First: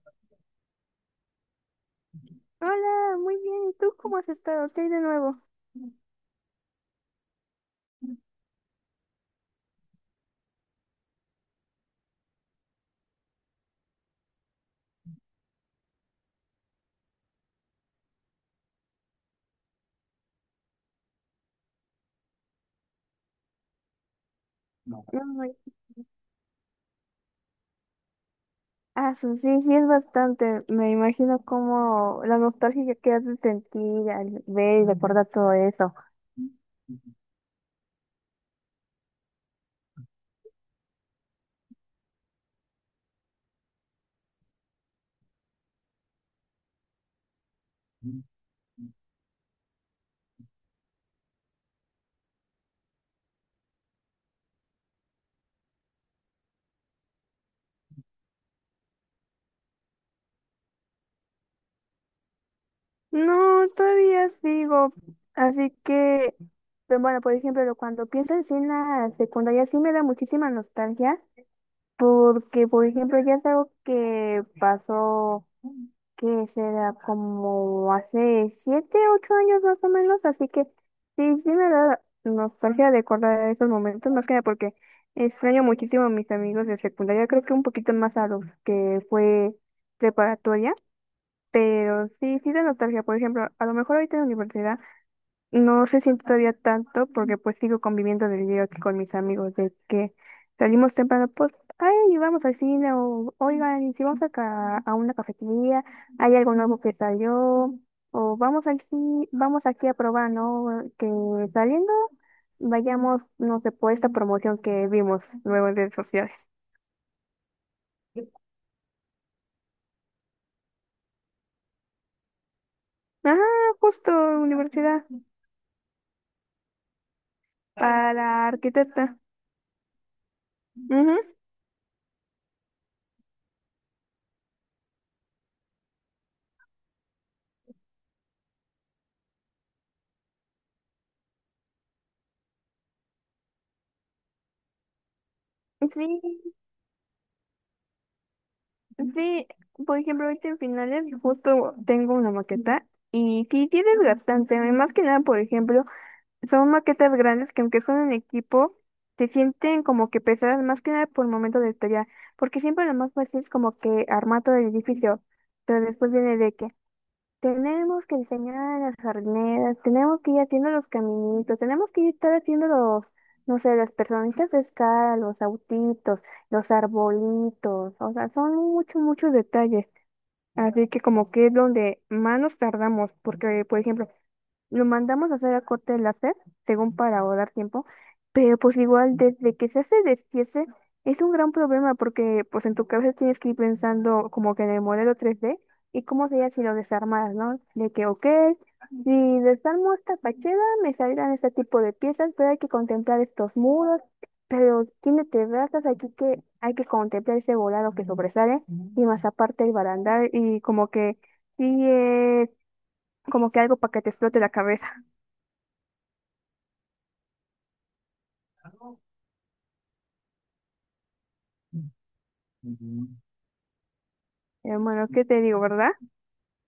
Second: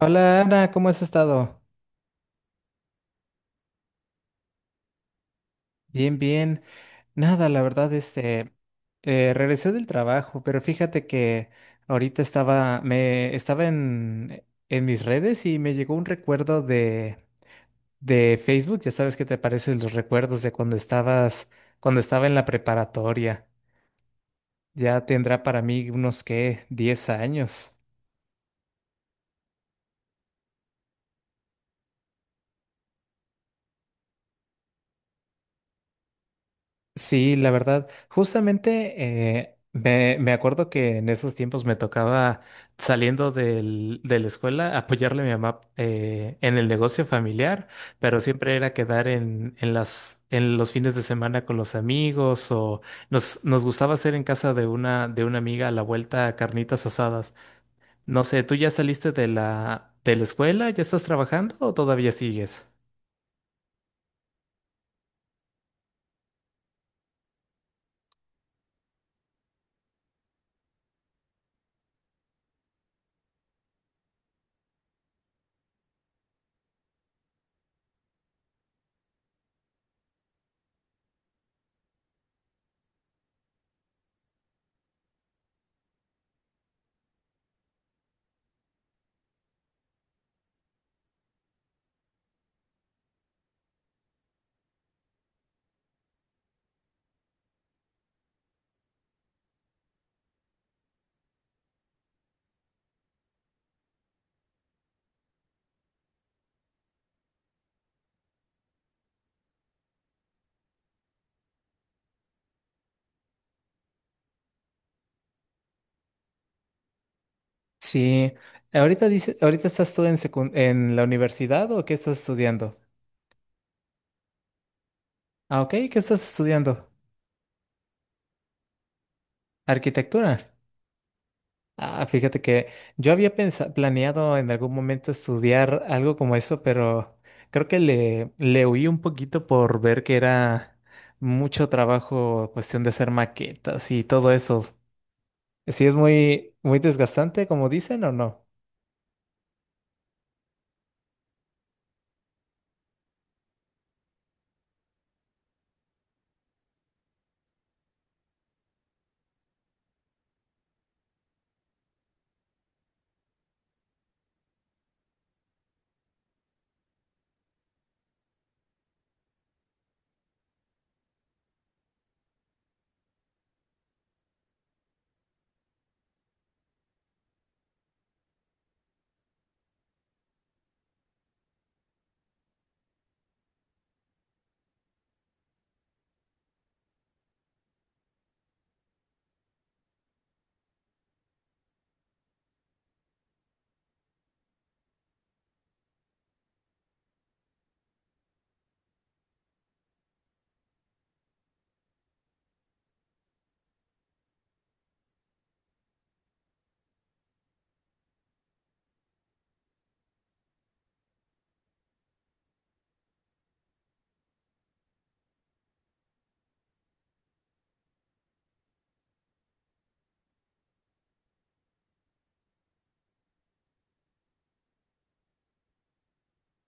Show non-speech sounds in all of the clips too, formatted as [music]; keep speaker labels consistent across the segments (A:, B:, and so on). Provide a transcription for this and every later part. A: Hola Ana, ¿cómo has estado?
B: Hola, muy bien. ¿Y tú cómo has estado? ¿Qué hay de nuevo?
A: Bien, bien. Nada, la verdad, este, regresé del trabajo, pero fíjate que ahorita me estaba en mis redes y me llegó un recuerdo de Facebook. Ya sabes qué te parecen los recuerdos de cuando cuando estaba en la preparatoria. Ya tendrá para
B: Ay,
A: mí unos, ¿qué? 10 años.
B: ah, sí, sí, es bastante. Me imagino como la nostalgia que has de sentir al ver y recordar todo eso.
A: Sí, la verdad, justamente me acuerdo que en esos tiempos me tocaba saliendo de la escuela apoyarle a mi mamá, en el negocio familiar, pero siempre era quedar en los fines de semana con los amigos, o nos gustaba hacer en casa de una amiga a la vuelta carnitas asadas. No sé, ¿tú ya saliste de la escuela? ¿Ya estás trabajando o todavía sigues?
B: No, todavía sigo. Así que, pero bueno, por ejemplo, cuando pienso en sí en la secundaria, sí me da muchísima nostalgia, porque, por ejemplo, ya es algo que pasó. Que será como hace 7, 8 años más o menos, así que sí, sí me da nostalgia de acordar esos momentos, más que nada porque extraño muchísimo a mis amigos de secundaria, creo que un poquito más a los que fue preparatoria, pero sí, sí da nostalgia, por ejemplo, a lo mejor ahorita en la universidad no se siente todavía tanto porque pues sigo conviviendo del día aquí con mis amigos de que salimos temprano, pues, ay, vamos al cine o, oigan, y si vamos a ca a una cafetería, hay algo nuevo que salió, o vamos al cine, vamos aquí a probar, ¿no? Que saliendo vayamos, no sé, por esta promoción que vimos luego en redes sociales.
A: Sí, ahorita ahorita estás tú en en la universidad, ¿o qué estás estudiando?
B: Ajá, justo universidad
A: Ah, ok, ¿qué estás estudiando?
B: para arquitecta.
A: Arquitectura.
B: Ujú.
A: Ah, fíjate que yo había planeado en algún momento estudiar algo como eso, pero creo que le huí un poquito por ver que era mucho trabajo, cuestión de hacer maquetas y todo eso. ¿Sí es
B: Sí.
A: muy, muy desgastante, como dicen, o no?
B: Sí, por ejemplo, ahorita en finales justo tengo una maqueta y sí tienes bastante, más que nada, por ejemplo, son maquetas grandes que aunque son en equipo, se sienten como que pesadas más que nada por el momento de tarea, porque siempre lo más fácil es como que armar todo el edificio, pero después viene de que, tenemos que diseñar a las jardineras, tenemos que ir haciendo los caminitos, tenemos que ir estar haciendo los, no sé, las personitas de escala, los autitos, los arbolitos, o sea, son muchos, muchos detalles. Así que como que es donde más nos tardamos, porque por ejemplo, lo mandamos a hacer a corte láser, según para ahorrar tiempo, pero pues igual desde que se hace destiese es un gran problema porque pues en tu cabeza tienes que ir pensando como que en el modelo 3D y cómo sería si lo desarmaras, ¿no? De que, ok, si desarmo esta fachada me saldrán este tipo de piezas, pero hay que contemplar estos muros, pero tiene terrazas aquí que hay que contemplar ese volado que sobresale y más aparte el barandal y como que sí es como que algo para que te explote la cabeza. [laughs] Hermano, ¿qué te digo, verdad?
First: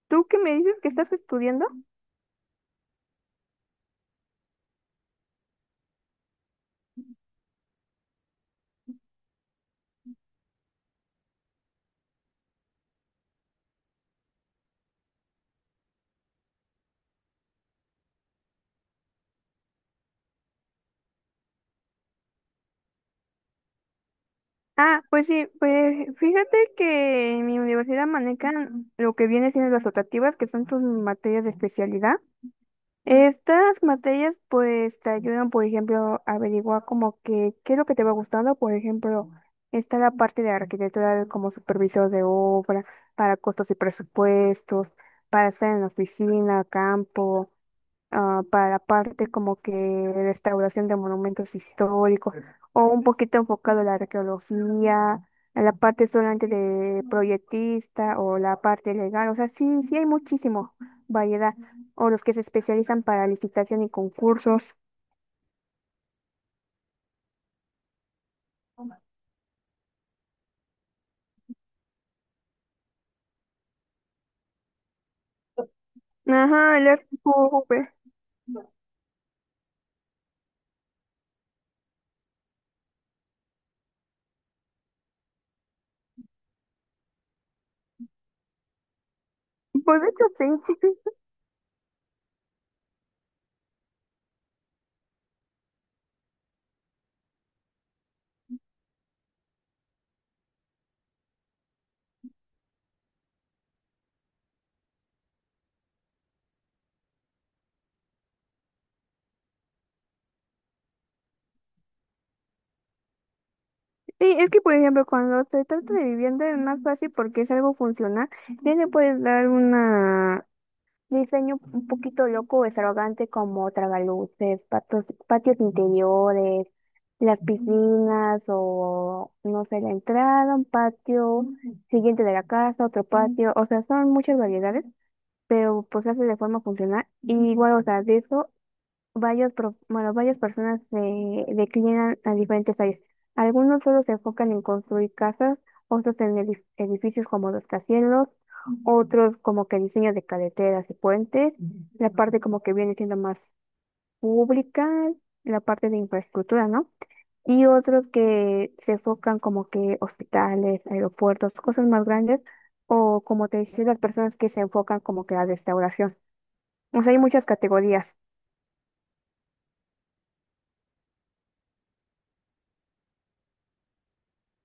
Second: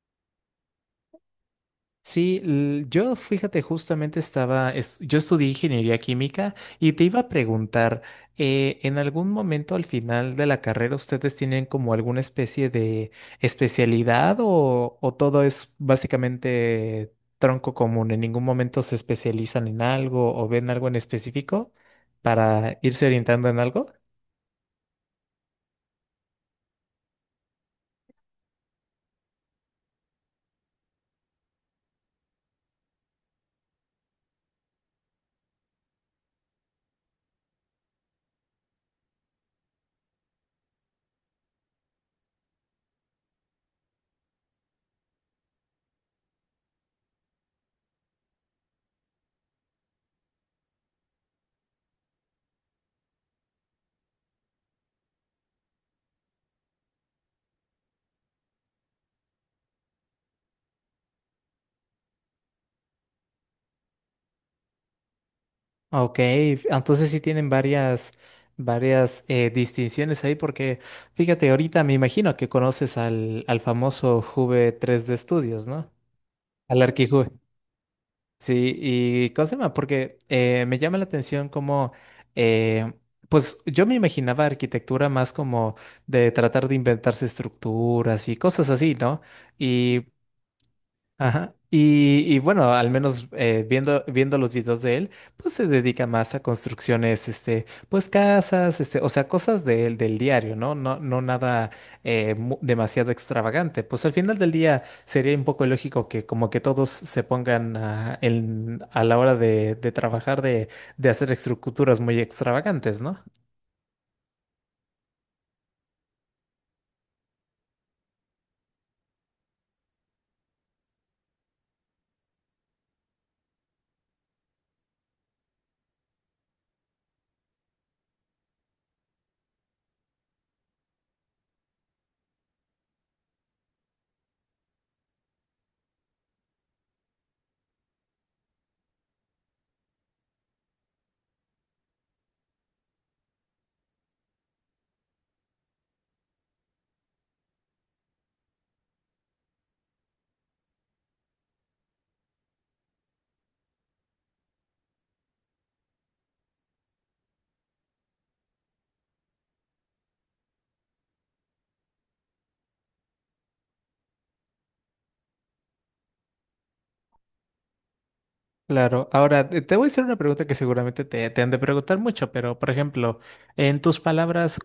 B: ¿Tú qué me dices que estás estudiando?
A: Sí, yo fíjate, justamente yo estudié ingeniería química y te iba a preguntar, ¿en algún momento al final de la carrera ustedes tienen como alguna especie de especialidad o todo es básicamente tronco común? ¿En ningún momento se especializan en algo o ven algo en específico para irse orientando en algo?
B: Ah, pues sí, pues fíjate que en mi universidad manejan lo que viene siendo las optativas, que son tus materias de especialidad. Estas materias pues te ayudan, por ejemplo, a averiguar como que qué es lo que te va gustando. Por ejemplo, está la parte de arquitectura como supervisor de obra, para costos y presupuestos, para estar en la oficina, campo, ah, para parte como que restauración de monumentos históricos o un poquito enfocado a la arqueología, a la parte solamente de proyectista o la parte legal, o sea, sí, sí hay muchísimo variedad, o los que se especializan para licitación y concursos.
A: Ok, entonces sí tienen varias distinciones ahí porque fíjate, ahorita me imagino que conoces al famoso Juve 3D Studios, ¿no?
B: Ajá,
A: Al
B: el
A: Arquijuve.
B: RQV.
A: Sí, y ¿cómo se llama? Porque me llama la atención como, eh, pues yo me imaginaba arquitectura más como de tratar de inventarse estructuras y cosas así, ¿no?
B: Pues
A: Y
B: de hecho sí. [laughs]
A: ajá. Y bueno, al menos, viendo los videos de él, pues se dedica más a construcciones, este, pues casas, este, o sea, cosas del diario, ¿no? No, no nada demasiado extravagante. Pues al final del día sería un poco ilógico que como que todos se pongan a la hora de trabajar, de hacer estructuras muy extravagantes, ¿no?
B: Sí, es que por ejemplo cuando se trata de vivienda es más fácil porque es algo funcional. Ya le puedes dar una. Diseño un poquito loco o extravagante como tragaluces, patios interiores, las piscinas o, no sé, la entrada, un patio siguiente de la casa, otro patio, o sea, son muchas variedades, pero pues se hace de forma funcional. Y igual, o sea, de eso varios, bueno, varias personas se declinan a diferentes áreas. Algunos solo se enfocan en construir casas, otros en edificios como los rascacielos, otros como que diseño de carreteras y puentes, la parte como que viene siendo más pública, la parte de infraestructura, ¿no? Y otros que se enfocan como que hospitales, aeropuertos, cosas más grandes, o como te decía, las personas que se enfocan como que a la restauración. O sea, hay muchas categorías.
A: Claro. Ahora, te voy a hacer una pregunta que seguramente te han de preguntar mucho, pero por ejemplo, en tus palabras,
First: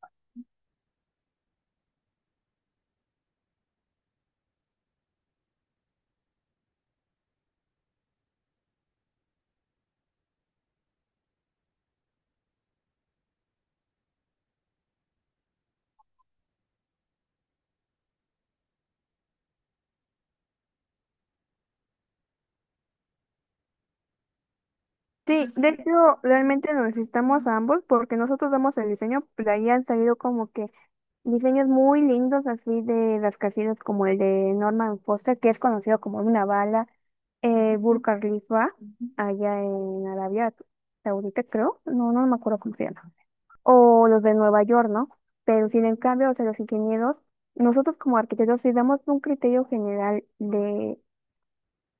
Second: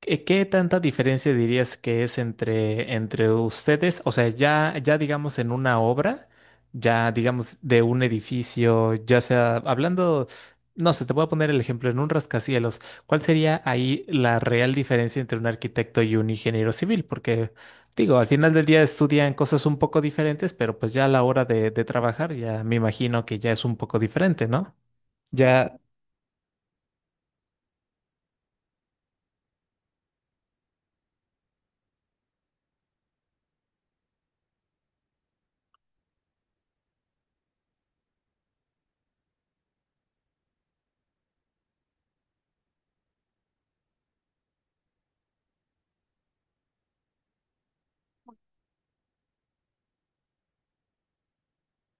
A: ¿Qué tanta diferencia dirías que es entre, entre ustedes? O sea, ya digamos en una obra, ya digamos de un edificio, ya sea hablando, no sé, te voy a poner el ejemplo en un rascacielos. ¿Cuál sería ahí la real diferencia entre un arquitecto y un ingeniero civil? Porque digo, al final del día estudian cosas un poco diferentes, pero pues ya a la hora de trabajar ya me imagino que ya es un poco diferente, ¿no?
B: Sí, de
A: Ya.
B: hecho, realmente nos necesitamos a ambos porque nosotros damos el diseño, pero ahí han salido como que diseños muy lindos así de las casillas como el de Norman Foster, que es conocido como una bala, Burj Khalifa, allá en Arabia Saudita, creo, no, no me acuerdo cómo se llama, o los de Nueva York, ¿no? Pero sin en cambio, o sea, los ingenieros, nosotros como arquitectos sí damos un criterio general de,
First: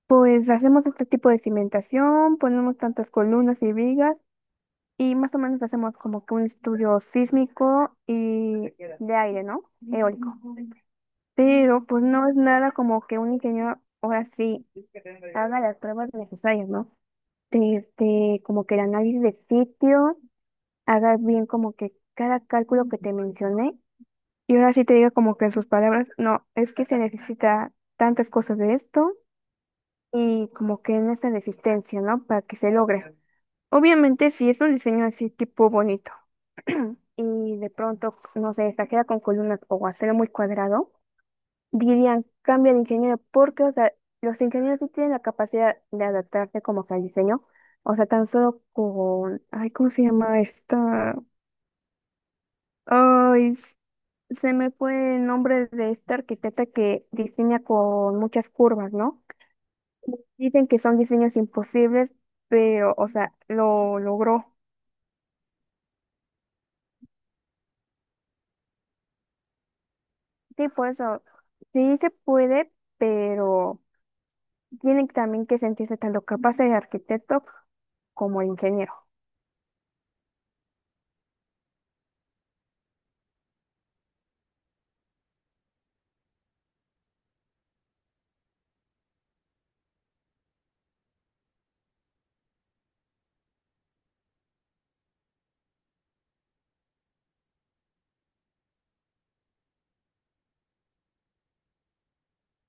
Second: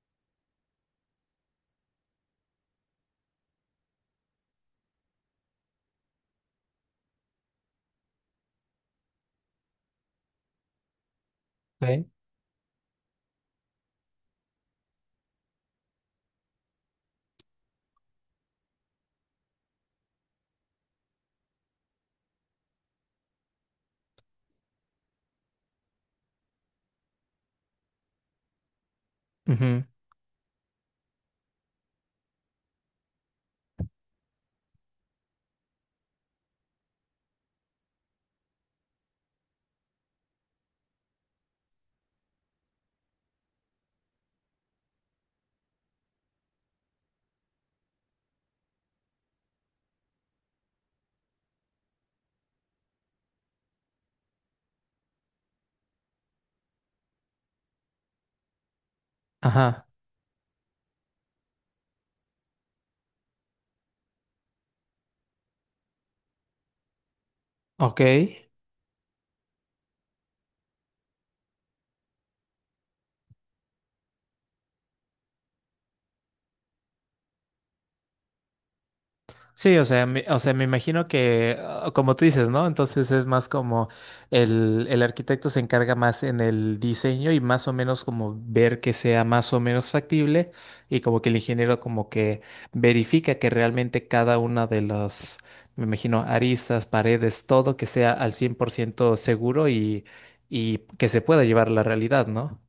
B: pues hacemos este tipo de cimentación, ponemos tantas columnas y vigas, y más o menos hacemos como que un estudio sísmico y de aire, ¿no? Eólico. Pero pues
A: Ok.
B: no es nada como que un ingeniero ahora sí haga las pruebas necesarias, ¿no? Este, como que el análisis de sitio, haga bien como que cada cálculo que te mencioné. Y ahora sí te diga como que en sus palabras, no, es que se necesita tantas cosas de esto
A: Ujú.
B: y como que en esta resistencia, ¿no? Para que se logre. Obviamente si es un diseño así tipo bonito. Y de pronto, no sé, esta queda con columnas o hacerlo muy cuadrado, dirían, cambia de ingeniero, porque, o sea, los ingenieros sí tienen la capacidad de adaptarse como que al diseño, o sea, tan solo con, ay, ¿cómo se llama esta? Ay, se me fue el nombre de esta arquitecta que diseña con muchas curvas, ¿no?
A: Ajá,
B: Dicen que son diseños imposibles, pero, o sea, lo logró.
A: ok.
B: Sí, por eso, sí se puede, pero... Tiene también que sentirse tanto capaz de arquitecto como de ingeniero.
A: Sí, o sea, o sea, me imagino que, ah, como tú dices, ¿no? Entonces es más como el arquitecto se encarga más en el diseño y más o menos como ver que sea más o menos factible, y como que el ingeniero como que verifica que realmente cada una de las, me imagino, aristas, paredes, todo que sea al 100% seguro, y que se pueda llevar a la realidad, ¿no?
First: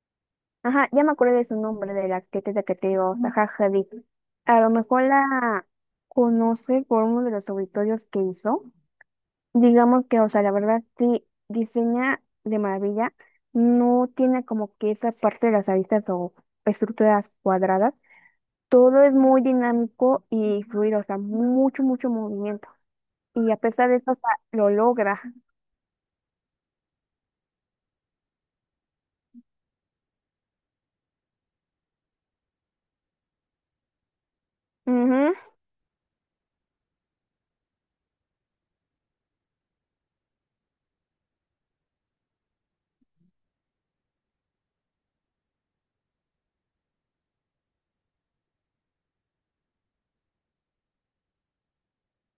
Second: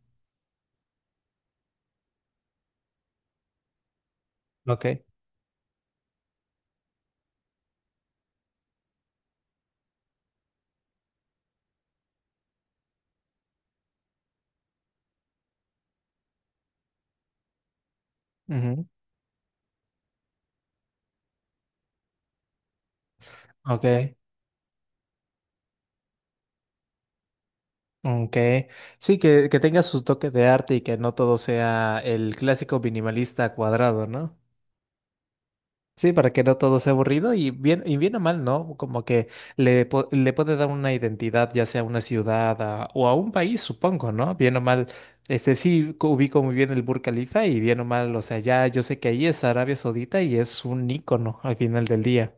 B: Ajá, ya me acuerdo de su nombre, de la arquitecta que te digo, Zaha Hadid. A lo
A: Ok.
B: mejor la conoce por uno de los auditorios que hizo. Digamos que, o sea, la verdad sí diseña de maravilla. No tiene como que esa parte de las aristas o estructuras cuadradas.
A: Ujú.
B: Todo es muy dinámico y fluido, o sea, mucho, mucho movimiento. Y a pesar de eso,
A: Ok.
B: o sea, lo logra.
A: Ok, sí, que tenga su toque de arte y que no todo sea el clásico minimalista cuadrado, ¿no?
B: Ujú,
A: Sí, para que no todo sea aburrido y bien o mal, ¿no? Como que le puede dar una identidad, ya sea a una ciudad o a un país, supongo, ¿no? Bien o mal, este sí ubico muy bien el Burj Khalifa, y bien o mal, o sea, ya yo sé que ahí es Arabia Saudita y es un ícono al final del día.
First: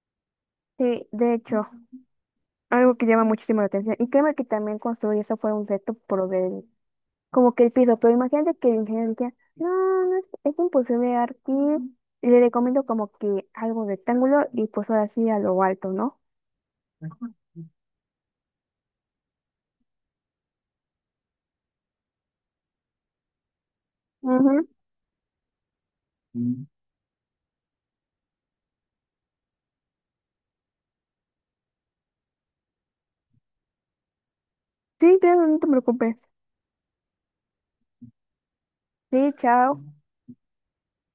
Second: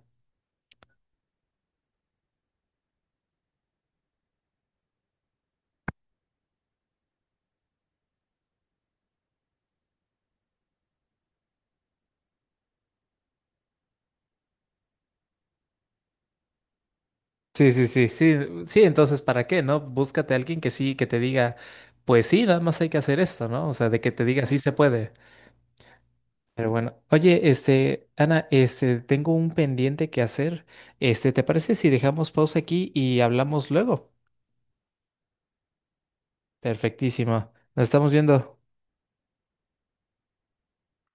B: sí, de hecho. Algo que llama muchísimo la atención. Y créeme que también construir eso fue un reto por ver como que el piso. Pero imagínate que el ingeniero decía, no, no es imposible aquí. Le recomiendo como que algo rectángulo y pues ahora sí a lo alto, ¿no?
A: Sí, sí, sí, sí, sí, entonces ¿para qué, no? Búscate a alguien que sí, que te diga, pues sí, nada más hay que hacer esto, ¿no? O sea, de que te diga sí
B: Ujú.
A: se puede. Pero bueno, oye, este, Ana, este, tengo un pendiente que hacer. Este, ¿te parece si dejamos pausa aquí y hablamos luego?
B: Sí, claro, no te preocupes.
A: Perfectísimo. Nos estamos viendo.
B: Sí, chao.